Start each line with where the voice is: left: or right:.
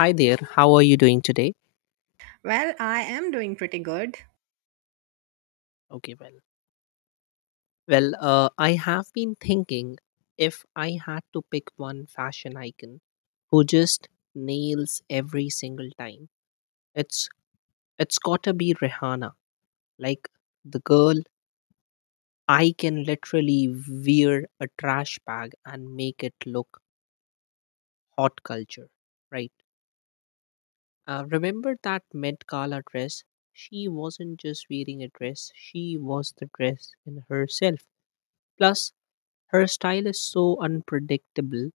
left: Hi there. How are you doing today?
right: Well, I am doing pretty good.
left: Okay, well, I have been thinking if I had to pick one fashion icon who just nails every single time, it's it's gotta be Rihanna. Like the girl, I can literally wear a trash bag and make it look hot culture, right? Remember that Met Gala dress? She wasn't just wearing a dress; she was the dress in herself. Plus, her style is so unpredictable.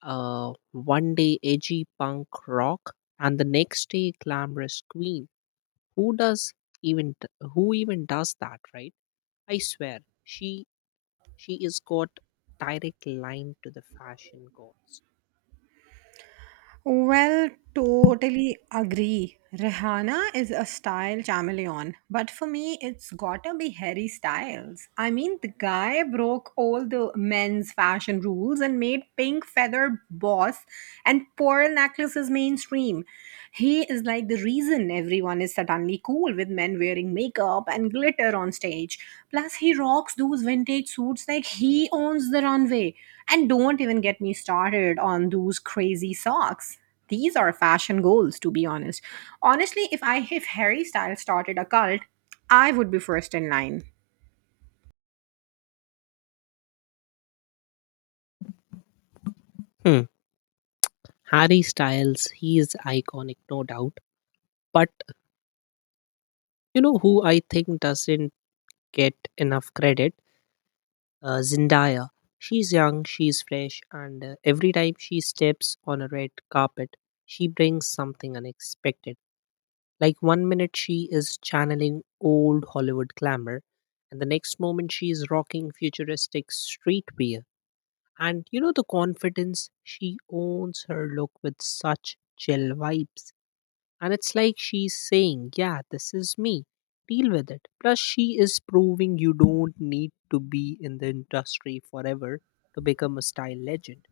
left: One day edgy punk rock, and the next day glamorous queen. Who does even t- who even does that, right? I swear, she is got direct line to the fashion gods.
right: Well, totally agree. Rihanna is a style chameleon, but for me, it's gotta be Harry Styles. I mean, the guy broke all the men's fashion rules and made pink feather boss and pearl necklaces mainstream. He is like the reason everyone is suddenly cool with men wearing makeup and glitter on stage. Plus, he rocks those vintage suits like he owns the runway. And don't even get me started on those crazy socks. These are fashion goals, to be honest. Honestly, if Harry Styles started a cult, I would be first in line.
left: Hmm. Harry Styles, he is iconic, no doubt. But you know who I think doesn't get enough credit? Zendaya. She's young, she's fresh, and every time she steps on a red carpet, she brings something unexpected. Like one minute she is channeling old Hollywood glamour, and the next moment she is rocking futuristic streetwear. And you know the confidence she owns her look with such chill vibes. And it's like she's saying, "Yeah, this is me. Deal with it." Plus, she is proving you don't need to be in the industry forever to become a style legend.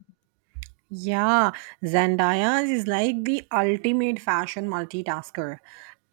right: Yeah, Zendaya is like the ultimate fashion multitasker.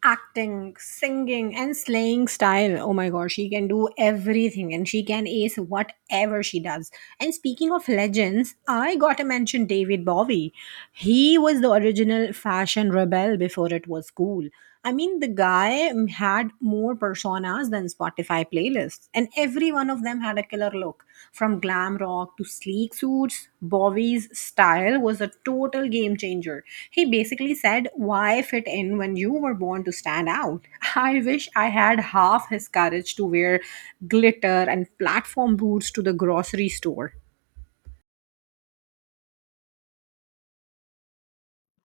right: Acting, singing, and slaying style. Oh my gosh, she can do everything and she can ace whatever she does. And speaking of legends, I gotta mention David Bowie. He was the original fashion rebel before it was cool. I mean, the guy they had more personas than Spotify playlists, and every one of them had a killer look. From glam rock to sleek suits, Bowie's style was a total game changer. He basically said, why fit in when you were born to stand out? I wish I had half his courage to wear glitter and platform boots to the grocery store.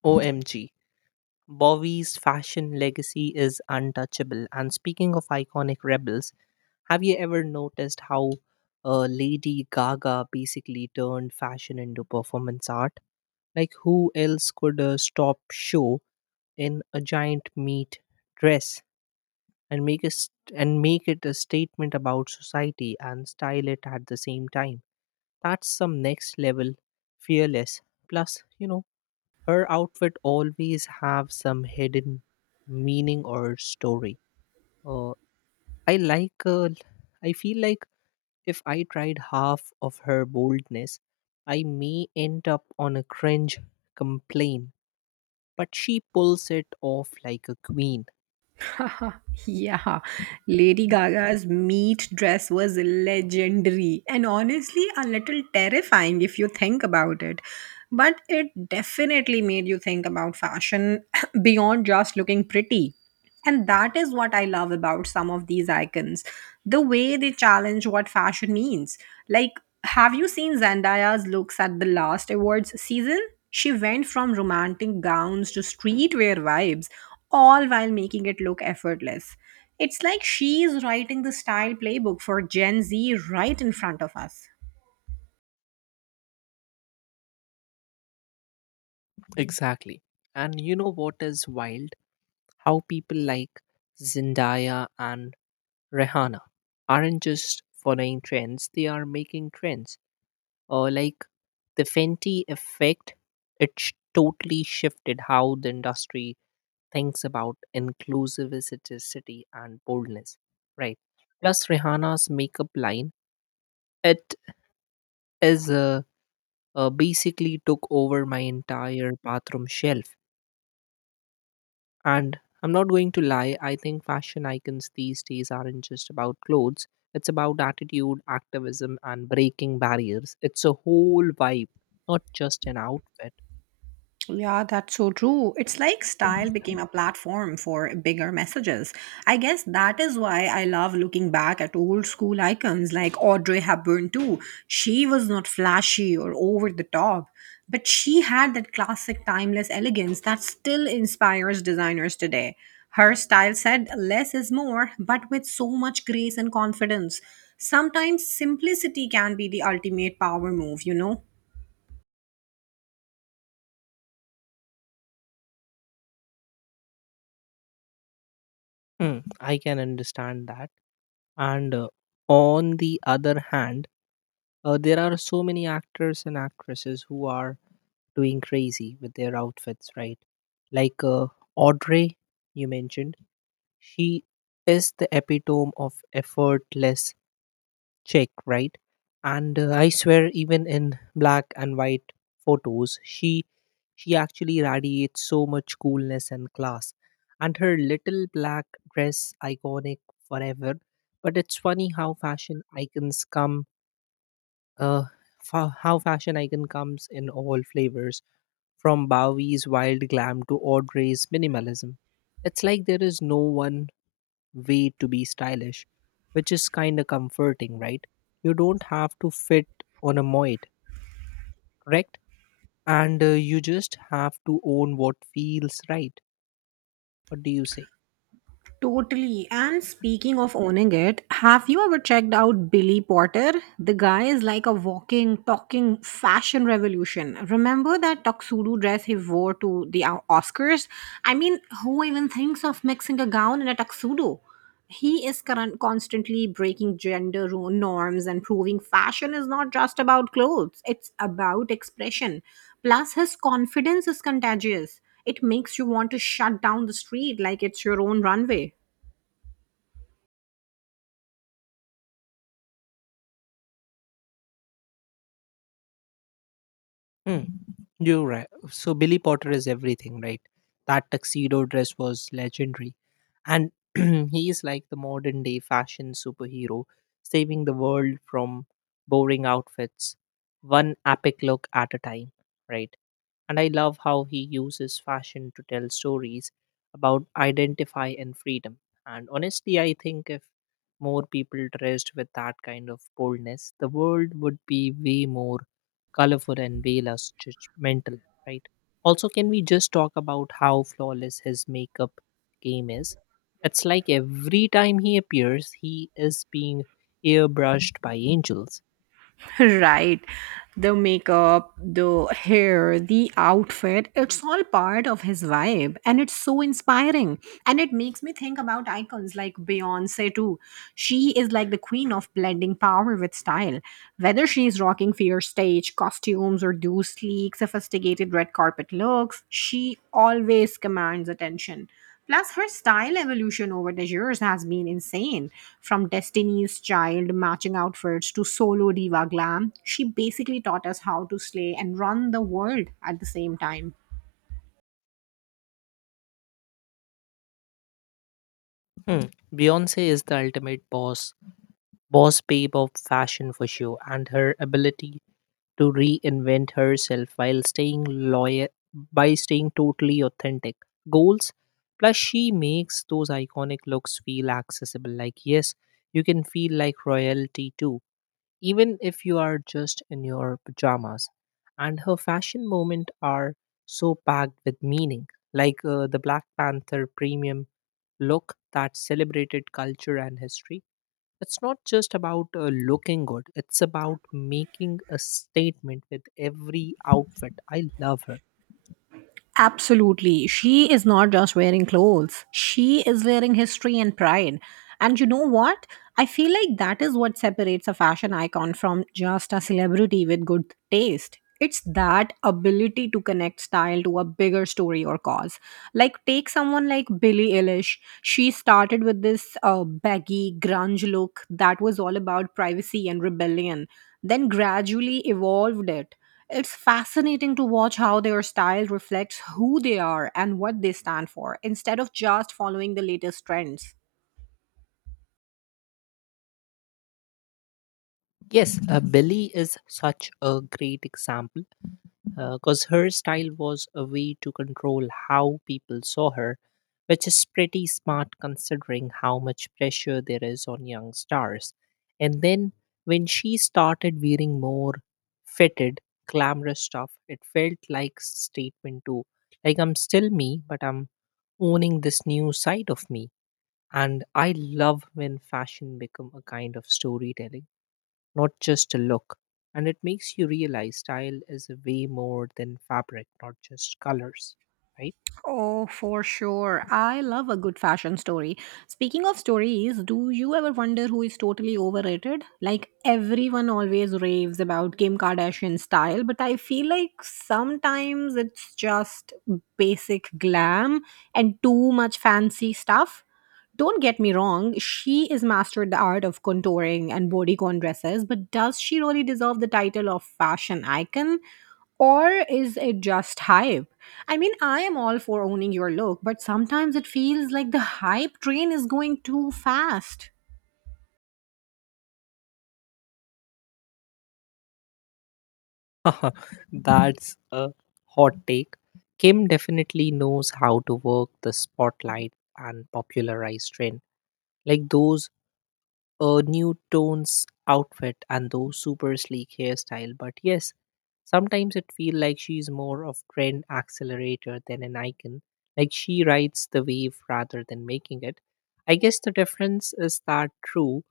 left: OMG. Bowie's fashion legacy is untouchable. And speaking of iconic rebels, have you ever noticed how Lady Gaga basically turned fashion into performance art? Like, who else could stop show in a giant meat dress? And make it a statement about society and style it at the same time? That's some next level fearless. Plus, you know, her outfit always have some hidden meaning or story. Uh, i like uh, i feel like if I tried half of her boldness I may end up on a cringe complaint, but she pulls it off like a queen.
right: Yeah, Lady Gaga's meat dress was legendary and honestly a little terrifying if you think about it. But it definitely made you think about fashion beyond just looking pretty. And that is what I love about some of these icons, the way they challenge what fashion means. Like, have you seen Zendaya's looks at the last awards season? She went from romantic gowns to streetwear vibes, all while making it look effortless. It's like she's writing the style playbook for Gen Z right in front of us.
left: Exactly. And you know what is wild? How people like Zendaya and Rihanna aren't just following trends, they are making trends. Like the Fenty effect, it totally shifted how the industry thinks about inclusivity and boldness, right? Plus, Rihanna's makeup line, it is basically took over my entire bathroom shelf. And I'm not going to lie, I think fashion icons these days aren't just about clothes. It's about attitude, activism, and breaking barriers. It's a whole vibe, not just an outfit.
right: Yeah, that's so true. It's like style became a platform for bigger messages. I guess that is why I love looking back at old school icons like Audrey Hepburn, too. She was not flashy or over the top, but she had that classic timeless elegance that still inspires designers today. Her style said less is more, but with so much grace and confidence. Sometimes simplicity can be the ultimate power move, you know?
left: Hmm, I can understand that. And on the other hand, there are so many actors and actresses who are doing crazy with their outfits, right? Like uh, Audrey, you mentioned, she is the epitome of effortless check, right? And I swear, even in black and white photos, she actually radiates so much coolness and class. And her little black dress, iconic forever. But it's funny how fashion icons come, uh, fa- how fashion icon comes in all flavors, from Bowie's wild glam to Audrey's minimalism. It's like there is no one way to be stylish, which is kind of comforting, right? You don't have to fit on a moid, correct? And you just have to own what feels right. What do you say?
right: Totally. And speaking of owning it, have you ever checked out Billy Porter? The guy is like a walking, talking fashion revolution. Remember that tuxedo dress he wore to the Oscars? I mean, who even thinks of mixing a gown and a tuxedo? He is current, constantly breaking gender norms and proving fashion is not just about clothes, it's about expression. Plus, his confidence is contagious. It makes you want to shut down the street like it's your own runway.
left: Hmm. You're right. So Billy Potter is everything, right? That tuxedo dress was legendary. And he is like the modern day fashion superhero, saving the world from boring outfits, one epic look at a time, right? And I love how he uses fashion to tell stories about identify and freedom. And honestly, I think if more people dressed with that kind of boldness, the world would be way more colorful and way less judgmental, right? Also, can we just talk about how flawless his makeup game is? It's like every time he appears, he is being airbrushed by angels.
right: Right, the makeup, the hair, the outfit, it's all part of his vibe, and it's so inspiring. And it makes me think about icons like Beyonce too. She is like the queen of blending power with style. Whether she's rocking fierce stage costumes or those sleek sophisticated red carpet looks, she always commands attention. Plus, her style evolution over the years has been insane. From Destiny's Child matching outfits to solo diva glam, she basically taught us how to slay and run the world at the same time.
left: Hmm. Beyonce is the ultimate boss babe of fashion for sure, and her ability to reinvent herself while staying loyal by staying totally authentic. Goals. Plus, she makes those iconic looks feel accessible. Like, yes, you can feel like royalty too, even if you are just in your pajamas. And her fashion moments are so packed with meaning, like the Black Panther premium look that celebrated culture and history. It's not just about looking good, it's about making a statement with every outfit. I love her.
right: Absolutely. She is not just wearing clothes, she is wearing history and pride. And you know what? I feel like that is what separates a fashion icon from just a celebrity with good taste. It's that ability to connect style to a bigger story or cause. Like, take someone like Billie Eilish. She started with this baggy, grunge look that was all about privacy and rebellion, then gradually evolved it. It's fascinating to watch how their style reflects who they are and what they stand for, instead of just following the latest trends.
left: Yes, Billy is such a great example, because her style was a way to control how people saw her, which is pretty smart considering how much pressure there is on young stars. And then when she started wearing more fitted, glamorous stuff, it felt like statement too. Like, I'm still me, but I'm owning this new side of me. And I love when fashion become a kind of storytelling, not just a look. And it makes you realize style is way more than fabric, not just colors, right?
right: Oh, for sure. I love a good fashion story. Speaking of stories, do you ever wonder who is totally overrated? Like, everyone always raves about Kim Kardashian's style, but I feel like sometimes it's just basic glam and too much fancy stuff. Don't get me wrong, she is mastered the art of contouring and bodycon dresses, but does she really deserve the title of fashion icon? Or is it just hype? I mean, I am all for owning your look, but sometimes it feels like the hype train is going too fast.
left: That's a hot take. Kim definitely knows how to work the spotlight and popularize trend. Like those a new tones outfit and those super sleek hairstyle, but yes, sometimes it feels like she's more of trend accelerator than an icon. Like she rides the wave rather than making it. I guess the difference is that true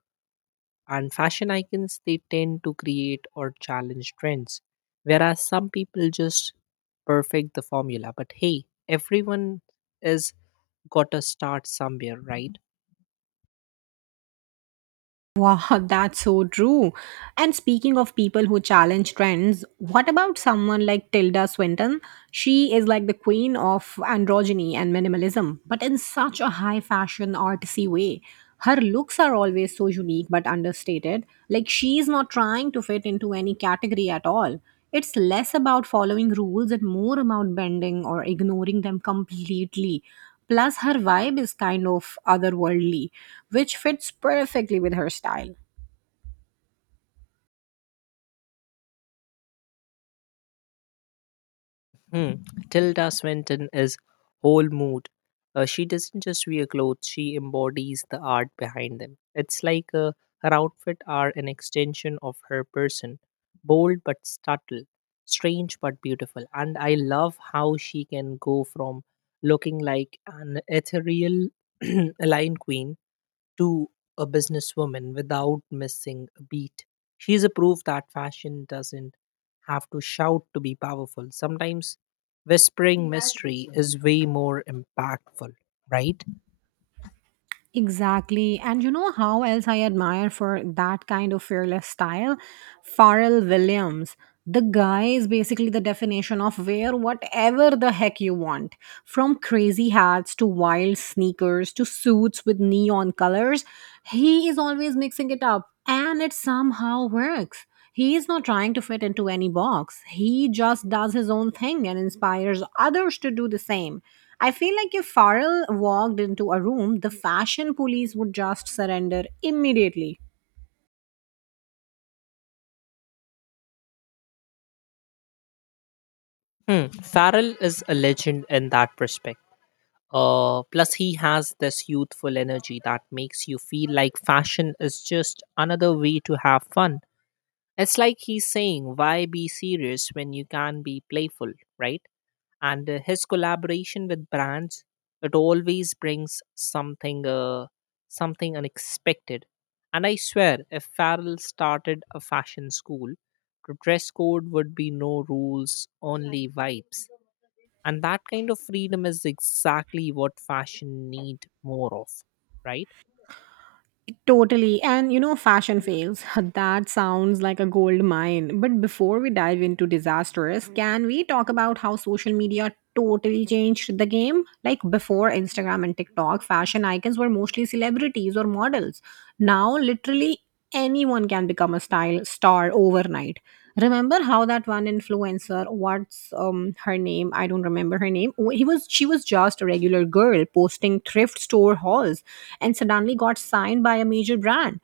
left: and fashion icons, they tend to create or challenge trends, whereas some people just perfect the formula. But hey, everyone is got to start somewhere, right?
right: Wow, that's so true. And speaking of people who challenge trends, what about someone like Tilda Swinton? She is like the queen of androgyny and minimalism, but in such a high fashion artsy way. Her looks are always so unique but understated. Like, she is not trying to fit into any category at all. It's less about following rules and more about bending or ignoring them completely. Plus, her vibe is kind of otherworldly, which fits perfectly with her style.
left: Hmm. Tilda Swinton is whole mood. She doesn't just wear clothes, she embodies the art behind them. It's like her outfit are an extension of her person. Bold but subtle, strange but beautiful. And I love how she can go from looking like an ethereal lion queen to a businesswoman without missing a beat. She's a proof that fashion doesn't have to shout to be powerful. Sometimes whispering mystery is way more impactful, right?
right: Exactly. And you know how else I admire for that kind of fearless style? Pharrell Williams. The guy is basically the definition of wear whatever the heck you want. From crazy hats to wild sneakers to suits with neon colors, he is always mixing it up and it somehow works. He is not trying to fit into any box. He just does his own thing and inspires others to do the same. I feel like if Farrell walked into a room, the fashion police would just surrender immediately.
left: Hmm. Farrell is a legend in that respect. Plus, he has this youthful energy that makes you feel like fashion is just another way to have fun. It's like he's saying, "Why be serious when you can be playful," right? And his collaboration with brands, it always brings something unexpected. And I swear, if Farrell started a fashion school, the dress code would be no rules, only vibes. And that kind of freedom is exactly what fashion need more of, right?
right: Totally. And you know, fashion fails. That sounds like a gold mine. But before we dive into disasters, can we talk about how social media totally changed the game? Like, before Instagram and TikTok, fashion icons were mostly celebrities or models. Now, literally anyone can become a style star overnight. Remember how that one influencer, what's her name, I don't remember her name. He was she was just a regular girl posting thrift store hauls and suddenly got signed by a major brand.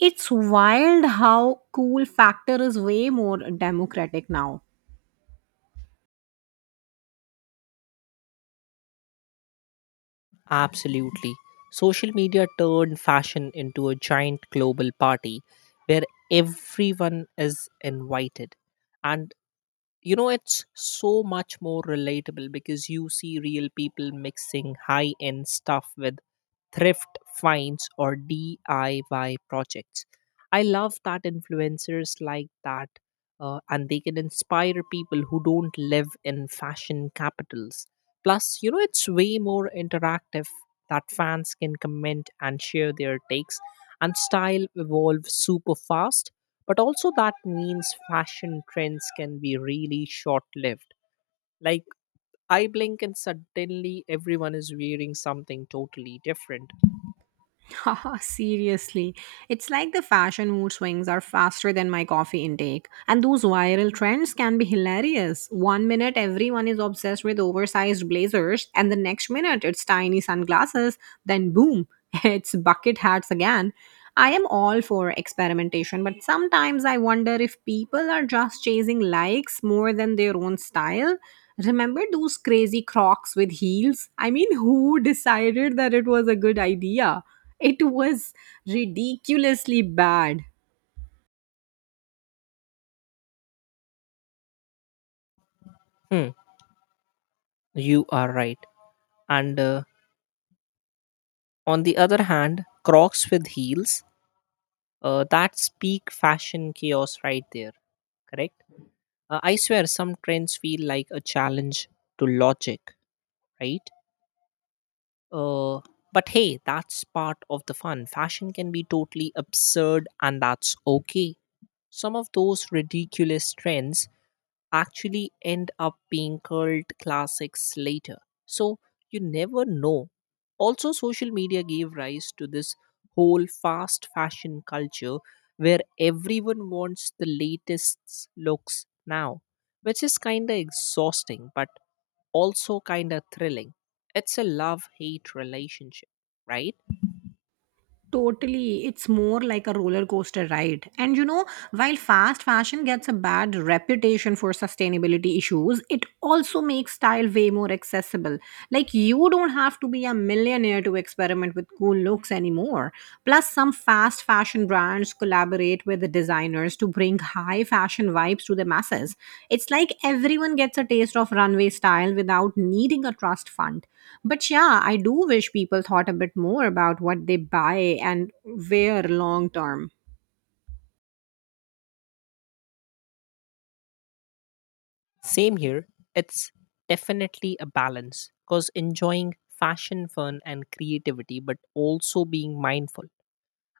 right: It's wild how cool factor is way more democratic now.
left: Absolutely. Social media turned fashion into a giant global party where everyone is invited. And you know, it's so much more relatable because you see real people mixing high end stuff with thrift finds or DIY projects. I love that influencers like that. And they can inspire people who don't live in fashion capitals. Plus, you know, it's way more interactive, that fans can comment and share their takes, and style evolves super fast. But also, that means fashion trends can be really short lived. Like, I blink and suddenly everyone is wearing something totally different.
right: Seriously, it's like the fashion mood swings are faster than my coffee intake. And those viral trends can be hilarious. One minute, everyone is obsessed with oversized blazers, and the next minute, it's tiny sunglasses. Then, boom, it's bucket hats again. I am all for experimentation, but sometimes I wonder if people are just chasing likes more than their own style. Remember those crazy crocs with heels? I mean, who decided that it was a good idea? It was ridiculously bad.
left: Hmm, you are right. And on the other hand, Crocs with heels, that's peak fashion chaos right there, correct? I swear some trends feel like a challenge to logic, right? Uh, but hey, that's part of the fun. Fashion can be totally absurd, and that's okay. Some of those ridiculous trends actually end up being cult classics later. So you never know. Also, social media gave rise to this whole fast fashion culture where everyone wants the latest looks now, which is kind of exhausting but also kind of thrilling. It's a love hate relationship, right?
right: Totally. It's more like a roller coaster ride. And you know, while fast fashion gets a bad reputation for sustainability issues, it also makes style way more accessible. Like, you don't have to be a millionaire to experiment with cool looks anymore. Plus, some fast fashion brands collaborate with the designers to bring high fashion vibes to the masses. It's like everyone gets a taste of runway style without needing a trust fund. But yeah, I do wish people thought a bit more about what they buy and wear long term.
left: Same here. It's definitely a balance because enjoying fashion, fun, and creativity, but also being mindful.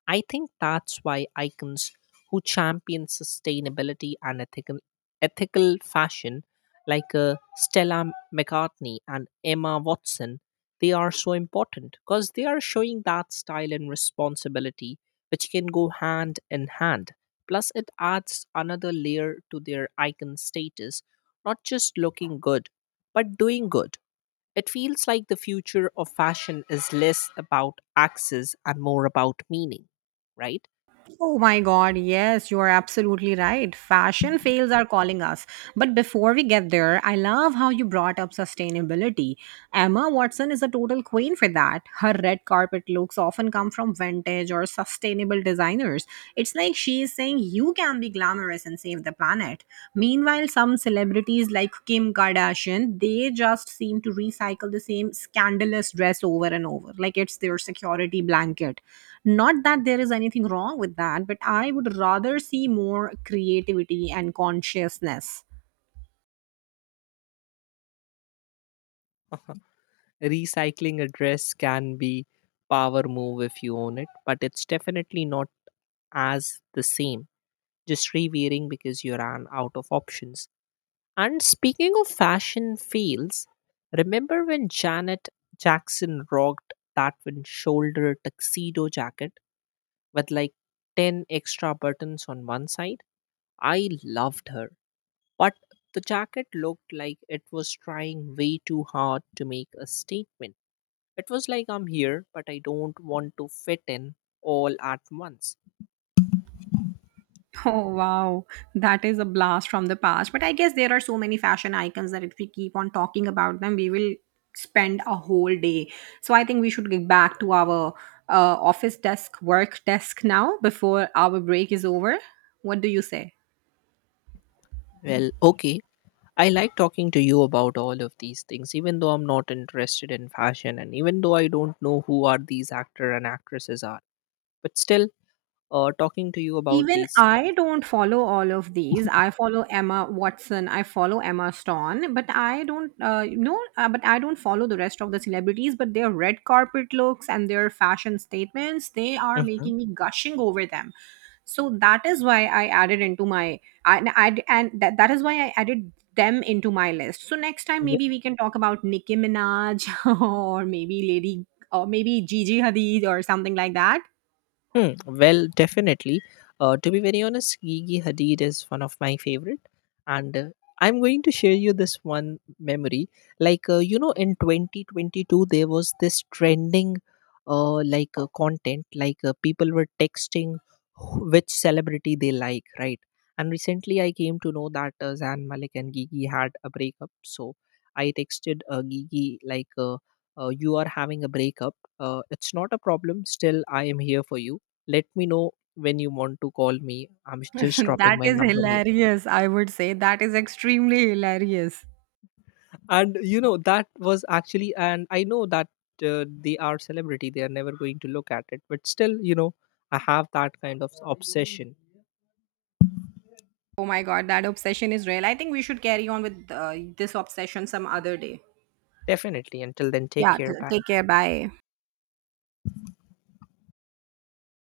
left: I think that's why icons who champion sustainability and ethical fashion, like Stella McCartney and Emma Watson, they are so important because they are showing that style and responsibility, which can go hand in hand. Plus, it adds another layer to their icon status, not just looking good, but doing good. It feels like the future of fashion is less about access and more about meaning, right?
right: Oh my God, yes, you are absolutely right. Fashion fails are calling us. But before we get there, I love how you brought up sustainability. Emma Watson is a total queen for that. Her red carpet looks often come from vintage or sustainable designers. It's like she is saying you can be glamorous and save the planet. Meanwhile, some celebrities like Kim Kardashian, they just seem to recycle the same scandalous dress over and over, like it's their security blanket. Not that there is anything wrong with that, but I would rather see more creativity and consciousness.
left: Recycling a dress can be power move if you own it, but it's definitely not as the same. Just rewearing because you ran out of options. And speaking of fashion fails, remember when Janet Jackson rocked that one shoulder tuxedo jacket with like 10 extra buttons on one side? I loved her, but the jacket looked like it was trying way too hard to make a statement. It was like, "I'm here, but I don't want to fit in all at once."
right: Oh wow, that is a blast from the past. But I guess there are so many fashion icons that if we keep on talking about them, we will spend a whole day. So I think we should get back to our office desk, work desk now before our break is over. What do you say?
left: Well, okay. I like talking to you about all of these things, even though I'm not interested in fashion and even though I don't know who are these actor and actresses are. But still, talking to you about
right: Even
left: these stuff.
right: I don't follow all of these. I follow Emma Watson. I follow Emma Stone, but I don't follow the rest of the celebrities. But their red carpet looks and their fashion statements, they are
left: Mhm.
right: making me gushing over them. So that is why I added into my I and that is why I added them into my list. So next time maybe we can talk about Nicki Minaj or maybe Lady or maybe Gigi Hadid or something like that.
left: Hmm, well, definitely. To be very honest, Gigi Hadid is one of my favorite, and I'm going to share you this one memory. Like you know, in 2022, there was this trending, content. People were texting which celebrity they like, right? And recently, I came to know that Zan Malik and Gigi had a breakup. So I texted Gigi like, "You are having a breakup. It's not a problem. Still, I am here for you. Let me know when you want to call me. I'm just dropping
right: That
left: my
right: is
left: number here."
right: hilarious. I would say that is extremely hilarious.
left: And you know, that was actually, and I know that they are celebrity, they are never going to look at it, but still, you know, I have that kind of obsession.
right: Oh my god, that obsession is real. I think we should carry on with this obsession some other day.
left: Definitely. Until then, take
right: Yeah,
left: care. Bye.
right: take care. Bye.